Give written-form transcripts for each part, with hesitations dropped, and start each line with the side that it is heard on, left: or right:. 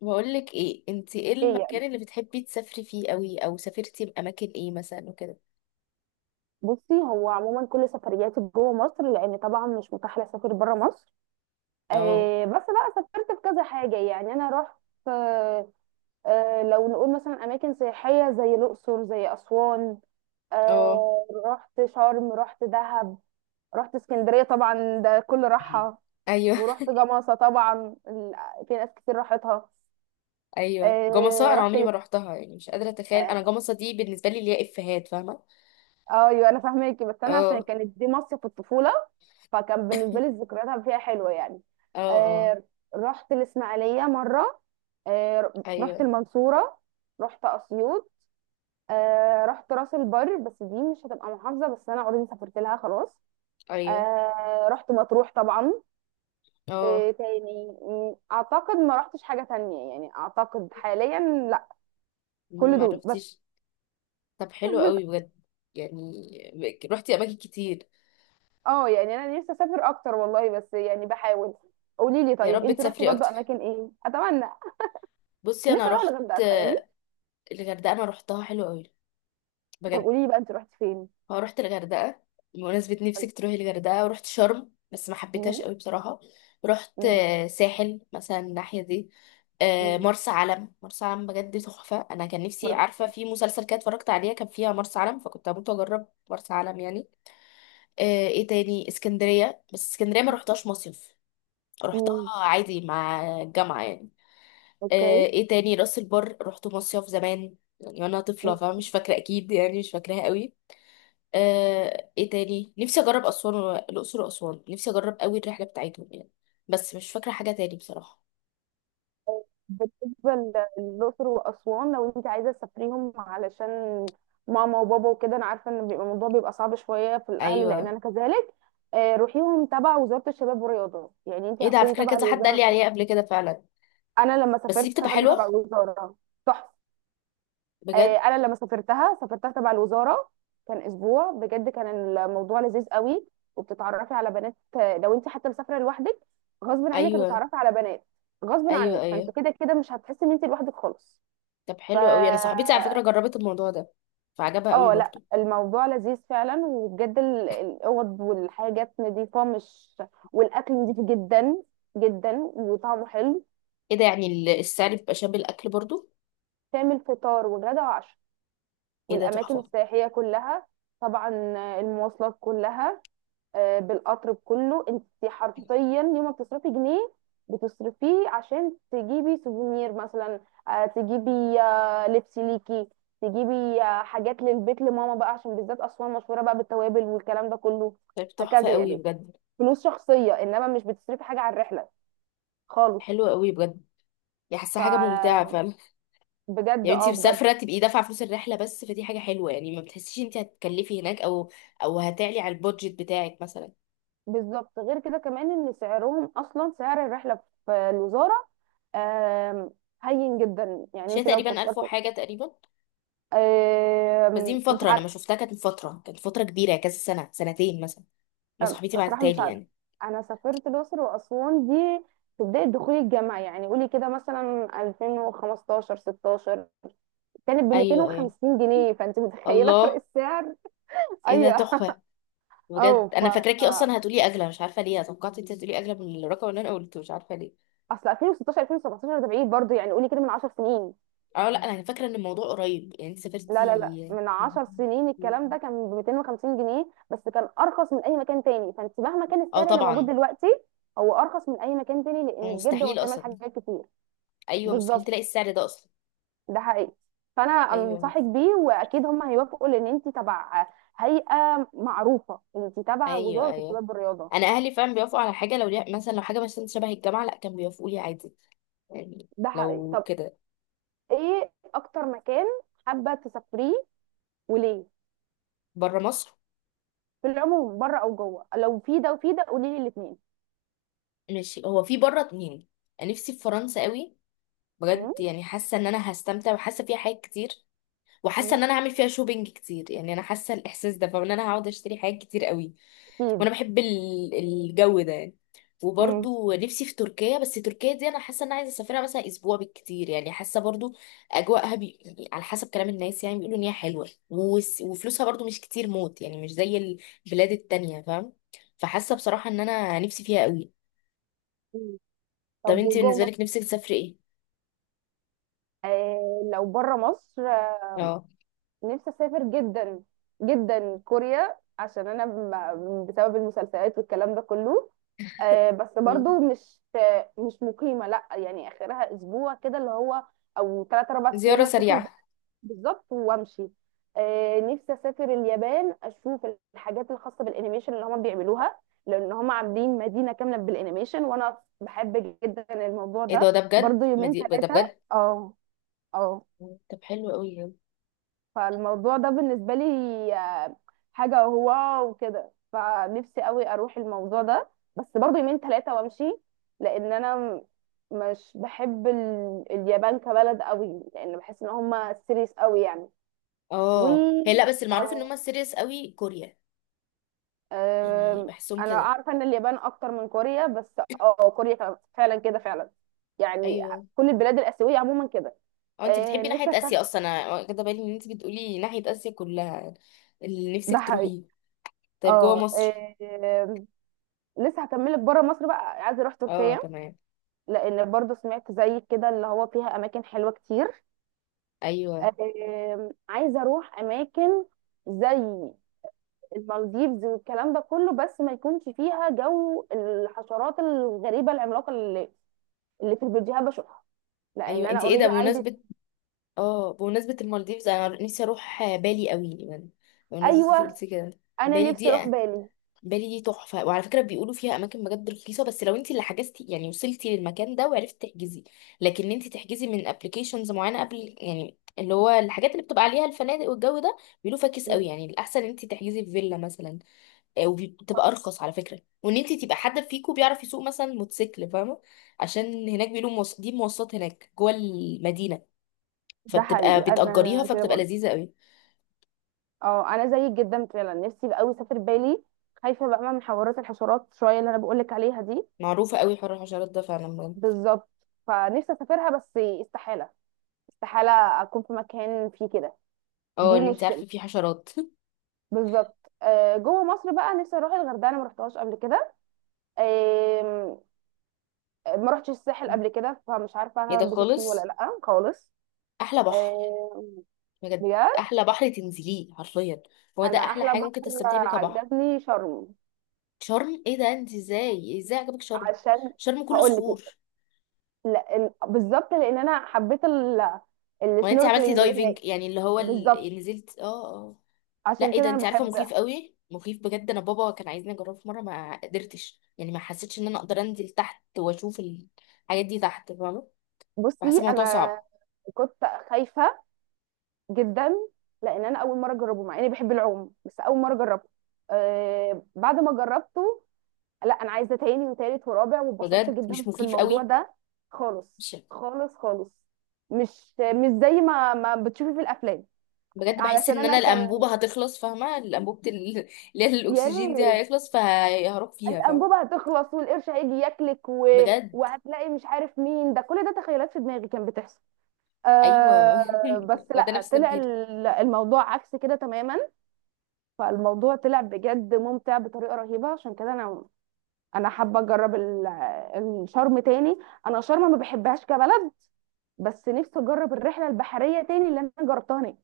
left: بقول لك ايه؟ انت ايه
right: ايه يعني؟
left: المكان اللي بتحبي تسافري فيه قوي، او سافرتي باماكن ايه مثلا وكده؟
right: بصي هو عموما كل سفرياتي جوه مصر، لان طبعا مش متاح لي اسافر بره مصر.
left: اه.
right: بس بقى سافرت في كذا حاجه، يعني انا رحت. آه، آه، لو نقول مثلا اماكن سياحيه زي الاقصر، زي اسوان.
left: اه.
right: آه رحت شرم، رحت دهب. رحت اسكندريه، طبعا ده كل راحه.
left: ايوه.
right: ورحت جمصه، طبعا في ناس كتير راحتها.
left: ايوه، جمصة
right: آه
left: انا
right: رحت
left: عمري ما روحتها، يعني مش قادره اتخيل
right: آه.
left: انا جمصة دي بالنسبه لي اللي هي افيهات، فاهمه.
right: آه، ايوه، انا فاهماكي، بس انا عشان
left: اه،
right: كانت دي مصيف في الطفوله، فكان بالنسبه لي الذكريات فيها حلوه يعني.
left: اه، اه،
right: آه. رحت الاسماعيليه مره. آه رحت
left: ايوه،
right: المنصوره. رحت اسيوط. آه رحت راس البر، بس دي مش هتبقى محافظه، بس انا اوريدي سافرت لها خلاص.
left: ايوه،
right: آه رحت مطروح طبعا.
left: اه.
right: آه تاني اعتقد ما رحتش حاجه تانية يعني، اعتقد حاليا. لا، كل
left: ما
right: دول بس.
left: روحتيش. طب حلو قوي بجد، يعني روحتي اماكن كتير.
right: اه يعني انا نفسي اسافر اكتر والله، بس يعني بحاول. قولي لي
left: يا
right: طيب،
left: رب
right: انت رحتي
left: تسافري
right: برضه
left: اكتر.
right: اماكن ايه؟ اتمنى.
left: بصي انا
right: نفسي اروح
left: روحت
right: الغردقه تخيلي.
left: الغردقه، انا روحتها حلو قوي
right: طب
left: بجد.
right: قولي لي بقى، انت رحتي فين؟
left: اه رحت الغردقة بمناسبة نفسك تروحي الغردقة، ورحت شرم بس ما
right: مم.
left: حبيتهاش قوي بصراحة. رحت
right: مم.
left: ساحل مثلا، الناحية دي.
right: مم.
left: مرسى علم. مرسى علم بجد تحفة. أنا كان
right: ما
left: نفسي،
right: رحت.
left: عارفة في مسلسل كده اتفرجت عليها كان فيها مرسى علم، فكنت هموت وأجرب مرسى علم يعني. ايه تاني؟ اسكندرية، بس اسكندرية ما رحتهاش مصيف،
right: مم.
left: رحتها عادي مع الجامعة يعني.
right: اوكي.
left: ايه تاني؟ راس البر رحت مصيف زمان، يعني وانا
right: مم.
left: طفلة، فمش فاكرة اكيد يعني، مش فاكراها قوي. ايه تاني؟ نفسي اجرب اسوان الاقصر واسوان، نفسي اجرب قوي الرحله بتاعتهم يعني، بس مش فاكره حاجه تاني بصراحه.
right: بالنسبه للاقصر واسوان، لو انت عايزه تسافريهم علشان ماما وبابا وكده، انا عارفه ان بيبقى الموضوع بيبقى صعب شويه في الاهل، لان
left: ايوه.
right: انا كذلك. روحيهم تبع وزاره الشباب والرياضه، يعني انت
left: ايه ده، على
right: هتكوني
left: فكره
right: تبع
left: كذا حد قال
right: الوزاره
left: لي عليها
right: صح؟
left: قبل كده فعلا.
right: انا لما
left: بس دي
right: سافرت
left: بتبقى
right: سافرت
left: حلوه
right: تبع الوزاره. تحفه.
left: بجد.
right: انا لما سافرتها سافرتها تبع الوزاره. كان اسبوع بجد، كان الموضوع لذيذ قوي. وبتتعرفي على بنات، لو انت حتى مسافره لوحدك، غصب عنك
left: ايوه.
right: هتتعرفي على بنات، غصب
left: ايوه.
right: عنك، فانت
left: ايوه.
right: كده كده مش هتحسي ان انت لوحدك خالص.
left: طب
right: ف
left: حلو قوي، انا صاحبتي على فكره جربت الموضوع ده فعجبها قوي
right: اه لا،
left: برضو.
right: الموضوع لذيذ فعلا، وبجد الاوض والحاجات نظيفه، مش، والاكل نظيف جدا جدا، وطعمه حلو.
left: ايه ده، يعني السعر بيبقى شامل الاكل برضو؟
right: تعمل فطار وغدا وعشاء،
left: ايه ده
right: والاماكن
left: تحفه.
right: السياحيه كلها، طبعا المواصلات كلها. آه، بالقطر بكله، انت حرفيا يوم ما بتصرفي جنيه بتصرفيه عشان تجيبي سوفونير مثلا، تجيبي لبس ليكي، تجيبي حاجات للبيت لماما بقى، عشان بالذات اسوان مشهوره بقى بالتوابل والكلام ده كله،
left: طيب تحفه
right: هكذا
left: قوي
right: يعني.
left: بجد.
right: فلوس شخصيه، انما مش بتصرفي حاجه على الرحله خالص.
left: حلوه قوي بجد، يعني حاسه
right: ف
left: حاجه ممتعه فعلا.
right: بجد،
left: يعني انت
right: اه بجد.
left: مسافره تبقي دافعه فلوس الرحله بس، فدي حاجه حلوه يعني، ما بتحسيش انت هتكلفي هناك، او هتعلي على البودجت بتاعك مثلا.
right: بالظبط، غير كده كمان ان سعرهم، اصلا سعر الرحله في الوزاره آم، هين جدا، يعني
left: شيء
right: انت لو
left: تقريبا 1000
right: فكرت.
left: وحاجه تقريبا، بس دي من
right: مش
left: فتره، انا ما
right: عارفه.
left: شفتها، كانت من فتره، كانت فتره كبيره، كذا سنه سنتين مثلا، ما صاحبتي
right: الصراحه
left: بعتتها
right: مش
left: لي
right: عارفه.
left: يعني.
right: انا سافرت الاقصر واسوان دي في بدايه دخولي الجامعه، يعني قولي كده مثلا 2015 16، كانت ب
left: ايوه، ايوه.
right: 250 جنيه، فانت متخيله فرق
left: الله.
right: السعر؟
left: ايه ده
right: ايوه.
left: تحفه.
right: او
left: بجد
right: ف
left: انا فاكراكي اصلا هتقولي اغلى، مش عارفه ليه توقعت انت هتقولي اغلى من الرقم اللي انا قلته، مش عارفه ليه.
right: اصل 2016 2017 ده بعيد برضه، يعني قولي كده من 10 سنين.
left: اه لا انا فاكره ان الموضوع قريب يعني، انت
right: لا لا لا،
left: سافرتي
right: من 10 سنين الكلام ده كان ب 250 جنيه، بس كان ارخص من اي مكان تاني، فانت مهما كان
left: اه
right: السعر اللي موجود
left: طبعا.
right: دلوقتي، هو ارخص من اي مكان تاني، لان بجد هو
left: ومستحيل
right: شامل
left: اصلا.
right: حاجات كتير.
left: ايوه مستحيل
right: بالظبط،
left: تلاقي السعر ده اصلا.
right: ده حقيقي. فانا
left: ايوه،
right: انصحك بيه، واكيد هم هيوافقوا، لان انت تبع هيئه معروفه، انت تبع
left: ايوه.
right: وزاره
left: ايوه،
right: الشباب والرياضه.
left: انا اهلي فعلا بيوافقوا على حاجه لو ليها مثلا، لو حاجه مثلا شبه الجامعه، لا كانوا بيوافقوا لي عادي يعني،
right: ده حقيقي.
left: لو
right: طب،
left: كده.
right: ايه اكتر مكان حابه تسافريه وليه؟
left: بره مصر.
right: في العموم، بره او جوه، لو في ده وفي ده قولي لي الاثنين.
left: ماشي، هو في بره اتنين. أنا نفسي في فرنسا قوي، بجد يعني حاسه ان انا هستمتع، وحاسه فيها حاجات كتير، وحاسه ان انا هعمل فيها شوبينج كتير يعني، انا حاسه الاحساس ده فان انا هقعد اشتري حاجات كتير قوي.
right: اكيد.
left: وانا بحب الجو ده يعني.
right: مم.
left: وبرضو نفسي في تركيا، بس تركيا دي انا حاسه ان انا عايزه اسافرها مثلا اسبوع بالكتير يعني، حاسه برضو اجواءها على حسب كلام الناس يعني، بيقولوا ان هي حلوه وفلوسها برضو مش كتير موت، يعني مش زي البلاد التانية فاهم، فحاسه بصراحه ان انا نفسي فيها قوي. طب
right: طب
left: انت
right: وجوه
left: بالنسبه
right: مصر؟
left: لك نفسك تسافري ايه؟
right: آه لو بره مصر،
left: اه.
right: نفسي اسافر جدا جدا كوريا، عشان انا بسبب المسلسلات والكلام ده كله. آه، بس
left: مم.
right: برضو مش مقيمة، لا، يعني اخرها اسبوع كده، اللي هو او ثلاث اربع
left: زياره
right: ايام اشوف
left: سريعه.
right: البلد. بالظبط وامشي. نفسي اسافر اليابان، اشوف الحاجات الخاصة بالانيميشن اللي هم بيعملوها، لان هم عاملين مدينة كاملة بالانيميشن، وانا بحب جدا الموضوع
left: ايه ده،
right: ده،
left: ده بجد
right: برضو
left: ما
right: يومين
left: دي... ده
right: ثلاثة،
left: بجد.
right: اه. اه.
left: مم. طب حلو قوي.
right: فالموضوع ده بالنسبة لي آه، حاجة واو وكده، فنفسي قوي اروح الموضوع ده، بس برضه يومين ثلاثة وامشي. لان انا مش بحب اليابان كبلد قوي، لان بحس ان هم سيريس قوي يعني. و
left: اه، هي لا، بس المعروف ان هم سيريس قوي، كوريا يعني
right: آم،
left: بحسهم
right: انا
left: كده.
right: عارفة ان اليابان اكتر من كوريا، بس اه كوريا فعلا كده فعلا يعني.
left: ايوه.
right: كل البلاد الآسيوية عموما كده.
left: اه، انت
right: آه،
left: بتحبي
right: نفسي
left: ناحية اسيا
right: أسافر.
left: اصلا، انا واخدة بالي ان انت بتقولي ناحية اسيا كلها. اللي
right: ده
left: نفسك
right: حقيقي.
left: تروحيه. طيب جوه
right: اه،
left: مصر.
right: آه، لسه هكملك. بره مصر بقى عايزه اروح
left: اه
right: تركيا،
left: تمام.
right: لان برضو سمعت زيك كده اللي هو فيها اماكن حلوه كتير.
left: ايوه،
right: عايزه اروح اماكن زي المالديفز والكلام ده كله، بس ما يكونش فيها جو الحشرات الغريبه العملاقه اللي في الفيديوهات بشوفها، لان
left: ايوه.
right: انا
left: انت ايه ده،
right: اوريدي عندي.
left: بمناسبة، اه بمناسبة المالديفز انا نفسي اروح بالي قوي يعني. بمناسبة
right: ايوه.
left: قلت كده.
right: انا
left: بالي
right: نفسي
left: دي،
right: اروح بالي.
left: بالي دي تحفة، وعلى فكرة بيقولوا فيها اماكن بجد رخيصة، بس لو انت اللي حجزتي يعني، وصلتي للمكان ده وعرفتي تحجزي. لكن انت تحجزي من ابلكيشنز معينة قبل، يعني اللي هو الحاجات اللي بتبقى عليها الفنادق والجو ده، بيقولوا فاكس قوي، يعني الاحسن انت تحجزي في فيلا مثلا. وبتبقى ارخص على فكره، وان انت تبقى حد فيكو بيعرف يسوق مثلا موتوسيكل، فاهمه، عشان هناك بيقولوا دي مواصلات هناك جوه المدينه،
right: ده
left: فبتبقى
right: حقيقي،
left: بتأجريها،
right: انا كده
left: فبتبقى
right: برضه.
left: لذيذه قوي.
right: اه انا زيك جدا فعلا، نفسي قوي اسافر بالي. خايفه بقى من حوارات الحشرات شويه اللي انا بقولك عليها دي.
left: معروفه قوي حوار الحشرات ده فعلا بجد.
right: بالظبط، فنفسي اسافرها بس استحاله. استحاله اكون في مكان فيه كده.
left: اه
right: دي
left: ان انت
right: مشكله.
left: عارفه في حشرات
right: بالظبط. جوه مصر بقى نفسي اروح الغردقه، انا ما رحتهاش قبل كده. آم، ما رحتش الساحل قبل كده، فمش عارفه
left: ايه
right: انا
left: ده
right: هنبسط فيه ولا
left: خالص،
right: لا خالص.
left: احلى بحر
right: آم،
left: بجد.
right: بجد.
left: احلى بحر تنزليه حرفيا، هو ده
right: انا
left: احلى
right: احلى
left: حاجه ممكن
right: بحر
left: تستمتعي بيها كبحر.
right: عجبني شرم.
left: شرم؟ ايه ده، انت ازاي عجبك شرم؟
right: عشان
left: شرم كله
right: هقول لك،
left: صخور.
right: لا بالظبط، لان انا حبيت
left: وانت عملتي
right: السنوركلينج اللي
left: دايفنج،
right: هناك.
left: يعني اللي هو
right: بالظبط،
left: نزلت، اه. اه،
right: عشان
left: لا، ايه ده،
right: كده انا
left: انت عارفه
right: بحب.
left: مخيف قوي، مخيف بجد، انا بابا كان عايزني اجربه في مره ما قدرتش، يعني ما حسيتش ان انا اقدر انزل تحت واشوف الحاجات دي تحت فاهمه، بحس
right: بصي
left: الموضوع
right: انا
left: صعب.
right: كنت خايفه جدا، لان انا اول مره اجربه، مع اني بحب العوم، بس اول مره جربته. آه بعد ما جربته، لا انا عايزه تاني وتالت ورابع، واتبسطت
left: بجد
right: جدا
left: مش
right: في
left: مخيف
right: الموضوع
left: قوي؟
right: ده، خالص
left: مش
right: خالص خالص. مش زي ما بتشوفي في الافلام.
left: بجد، بحس
right: علشان
left: ان انا
right: انا كان،
left: الانبوبه هتخلص، فاهمه الانبوبه اللي هي
right: يا
left: الاكسجين دي
right: ريت،
left: هيخلص، فهروح فيها، فاهمه.
right: الانبوبه هتخلص، والقرش هيجي ياكلك،
left: بجد.
right: وهتلاقي مش عارف مين، ده كل ده تخيلات في دماغي كانت بتحصل.
left: ايوه
right: آه بس
left: وده
right: لا،
left: نفس
right: طلع
left: تفكيري.
right: الموضوع عكس كده تماما. فالموضوع طلع بجد ممتع بطريقه رهيبه، عشان كده انا حابه اجرب الشرم تاني. انا شرم ما بحبهاش كبلد، بس نفسي اجرب الرحله البحريه تاني اللي انا جربتها هناك.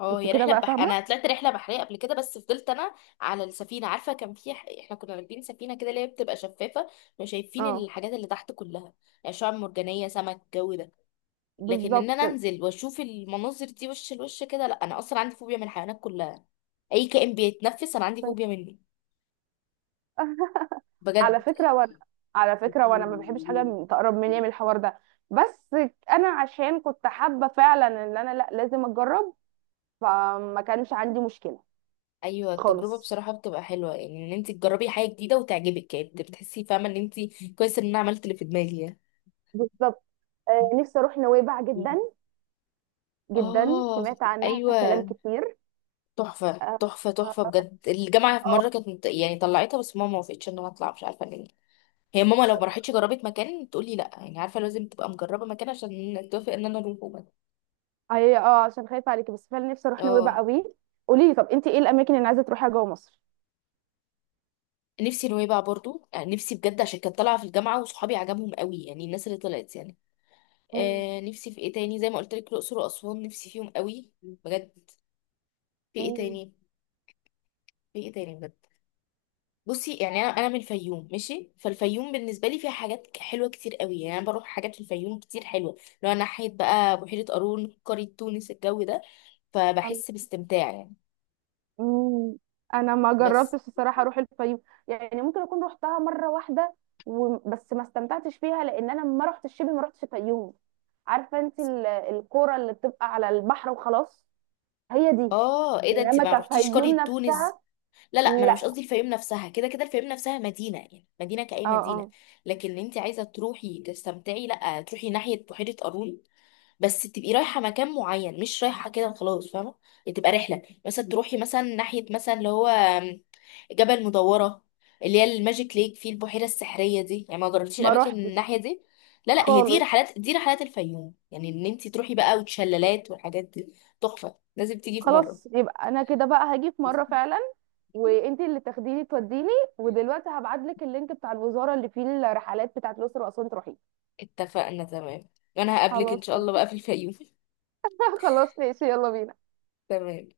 left: اه
right: انت
left: هي
right: كده
left: رحله
right: بقى فاهمه.
left: انا طلعت رحله بحريه قبل كده، بس فضلت انا على السفينه، عارفه كان في احنا كنا راكبين سفينه كده اللي هي بتبقى شفافه، مش شايفين
right: اه
left: الحاجات اللي تحت كلها، يعني شعاب مرجانيه، سمك، الجو ده. لكن ان
right: بالظبط،
left: انا انزل واشوف المناظر دي وش لوش كده، لا، انا اصلا عندي فوبيا من الحيوانات كلها، اي كائن بيتنفس انا عندي
right: عشان
left: فوبيا منه،
right: على
left: بجد.
right: فكره وانا، على فكره وانا ما بحبش حاجه تقرب مني من الحوار ده، بس انا عشان كنت حابه فعلا ان انا لا لازم اجرب، فما كانش عندي مشكله
left: ايوه التجربه
right: خالص.
left: بصراحه بتبقى حلوه، يعني ان انت تجربي حاجه جديده وتعجبك، يعني بتحسي فاهمه ان انت كويس ان انا عملت اللي في دماغي
right: بالظبط. نفسي اروح نويبع
left: يعني.
right: جدا جدا،
left: اه.
right: سمعت عنها كلام
left: ايوه.
right: كتير.
left: تحفه
right: اه.
left: تحفه تحفه
right: اه.
left: بجد، الجامعه في مره
right: آه.
left: كانت يعني طلعتها، بس ماما ما وافقتش ان انا اطلع، مش عارفه ليه. هي ماما لو ما راحتش جربت مكان تقولي لا، يعني عارفه لازم تبقى مجربه مكان عشان توافق ان انا اروح، وبس.
right: هي اه، عشان خايفة عليكي، بس فعلا نفسي اروح نويبع
left: اه
right: قوي. قولي لي طب، انت ايه الاماكن اللي عايزة تروحيها جوه مصر؟
left: نفسي نويبع برضو، نفسي بجد عشان كانت طالعه في الجامعه وصحابي عجبهم قوي، يعني الناس اللي طلعت يعني.
right: مم.
left: نفسي في ايه تاني، زي ما قلت لك الاقصر واسوان نفسي فيهم قوي بجد. في ايه
right: مم.
left: تاني؟ في ايه تاني بجد؟ بصي يعني، انا من الفيوم ماشي، فالفيوم بالنسبه لي فيها حاجات حلوه كتير قوي، يعني انا بروح حاجات في الفيوم كتير حلوه. لو انا ناحيه بقى بحيره قارون، قريه تونس، الجو ده
right: عن-
left: فبحس باستمتاع يعني.
right: مم. انا ما
left: بس،
right: جربتش الصراحة اروح الفيوم، يعني ممكن اكون روحتها مرة واحدة بس ما استمتعتش فيها، لان انا ما رحتش شبه، ما رحتش الفيوم، عارفة انت الكورة اللي بتبقى على البحر وخلاص. هي دي،
left: اه ايه ده، انت
right: انما
left: ما رحتيش
right: كفيوم
left: قريه تونس؟
right: نفسها.
left: لا لا، ما انا مش
right: لا.
left: قصدي الفيوم نفسها، كده كده الفيوم نفسها مدينه يعني، مدينه كأي
right: اه
left: مدينه.
right: اه.
left: لكن انت عايزه تروحي تستمتعي، لا تروحي ناحيه بحيره قارون، بس تبقي رايحه مكان معين، مش رايحه كده خلاص، فاهمه يعني، تبقى رحله مثلا، تروحي مثلا ناحيه مثلا، اللي هو جبل مدوره، اللي هي الماجيك ليك، في البحيره السحريه دي. يعني ما جربتيش
right: ما
left: الاماكن
right: روحتش
left: الناحيه دي؟ لا لا، هي دي
right: خالص.
left: رحلات، دي رحلات الفيوم، يعني ان انت تروحي بقى، وتشلالات والحاجات دي. تحفه، لازم تيجي في مره.
right: خلاص يبقى انا كده بقى هاجي في مره فعلا، وانت اللي تاخديني توديني. ودلوقتي هبعتلك اللينك بتاع الوزاره اللي فيه الرحلات بتاعت الاقصر واسوان تروحي.
left: اتفقنا، تمام. وانا هقابلك ان
right: خلاص.
left: شاء الله بقى في الفيوم
right: خلاص ماشي، يلا بينا.
left: تمام.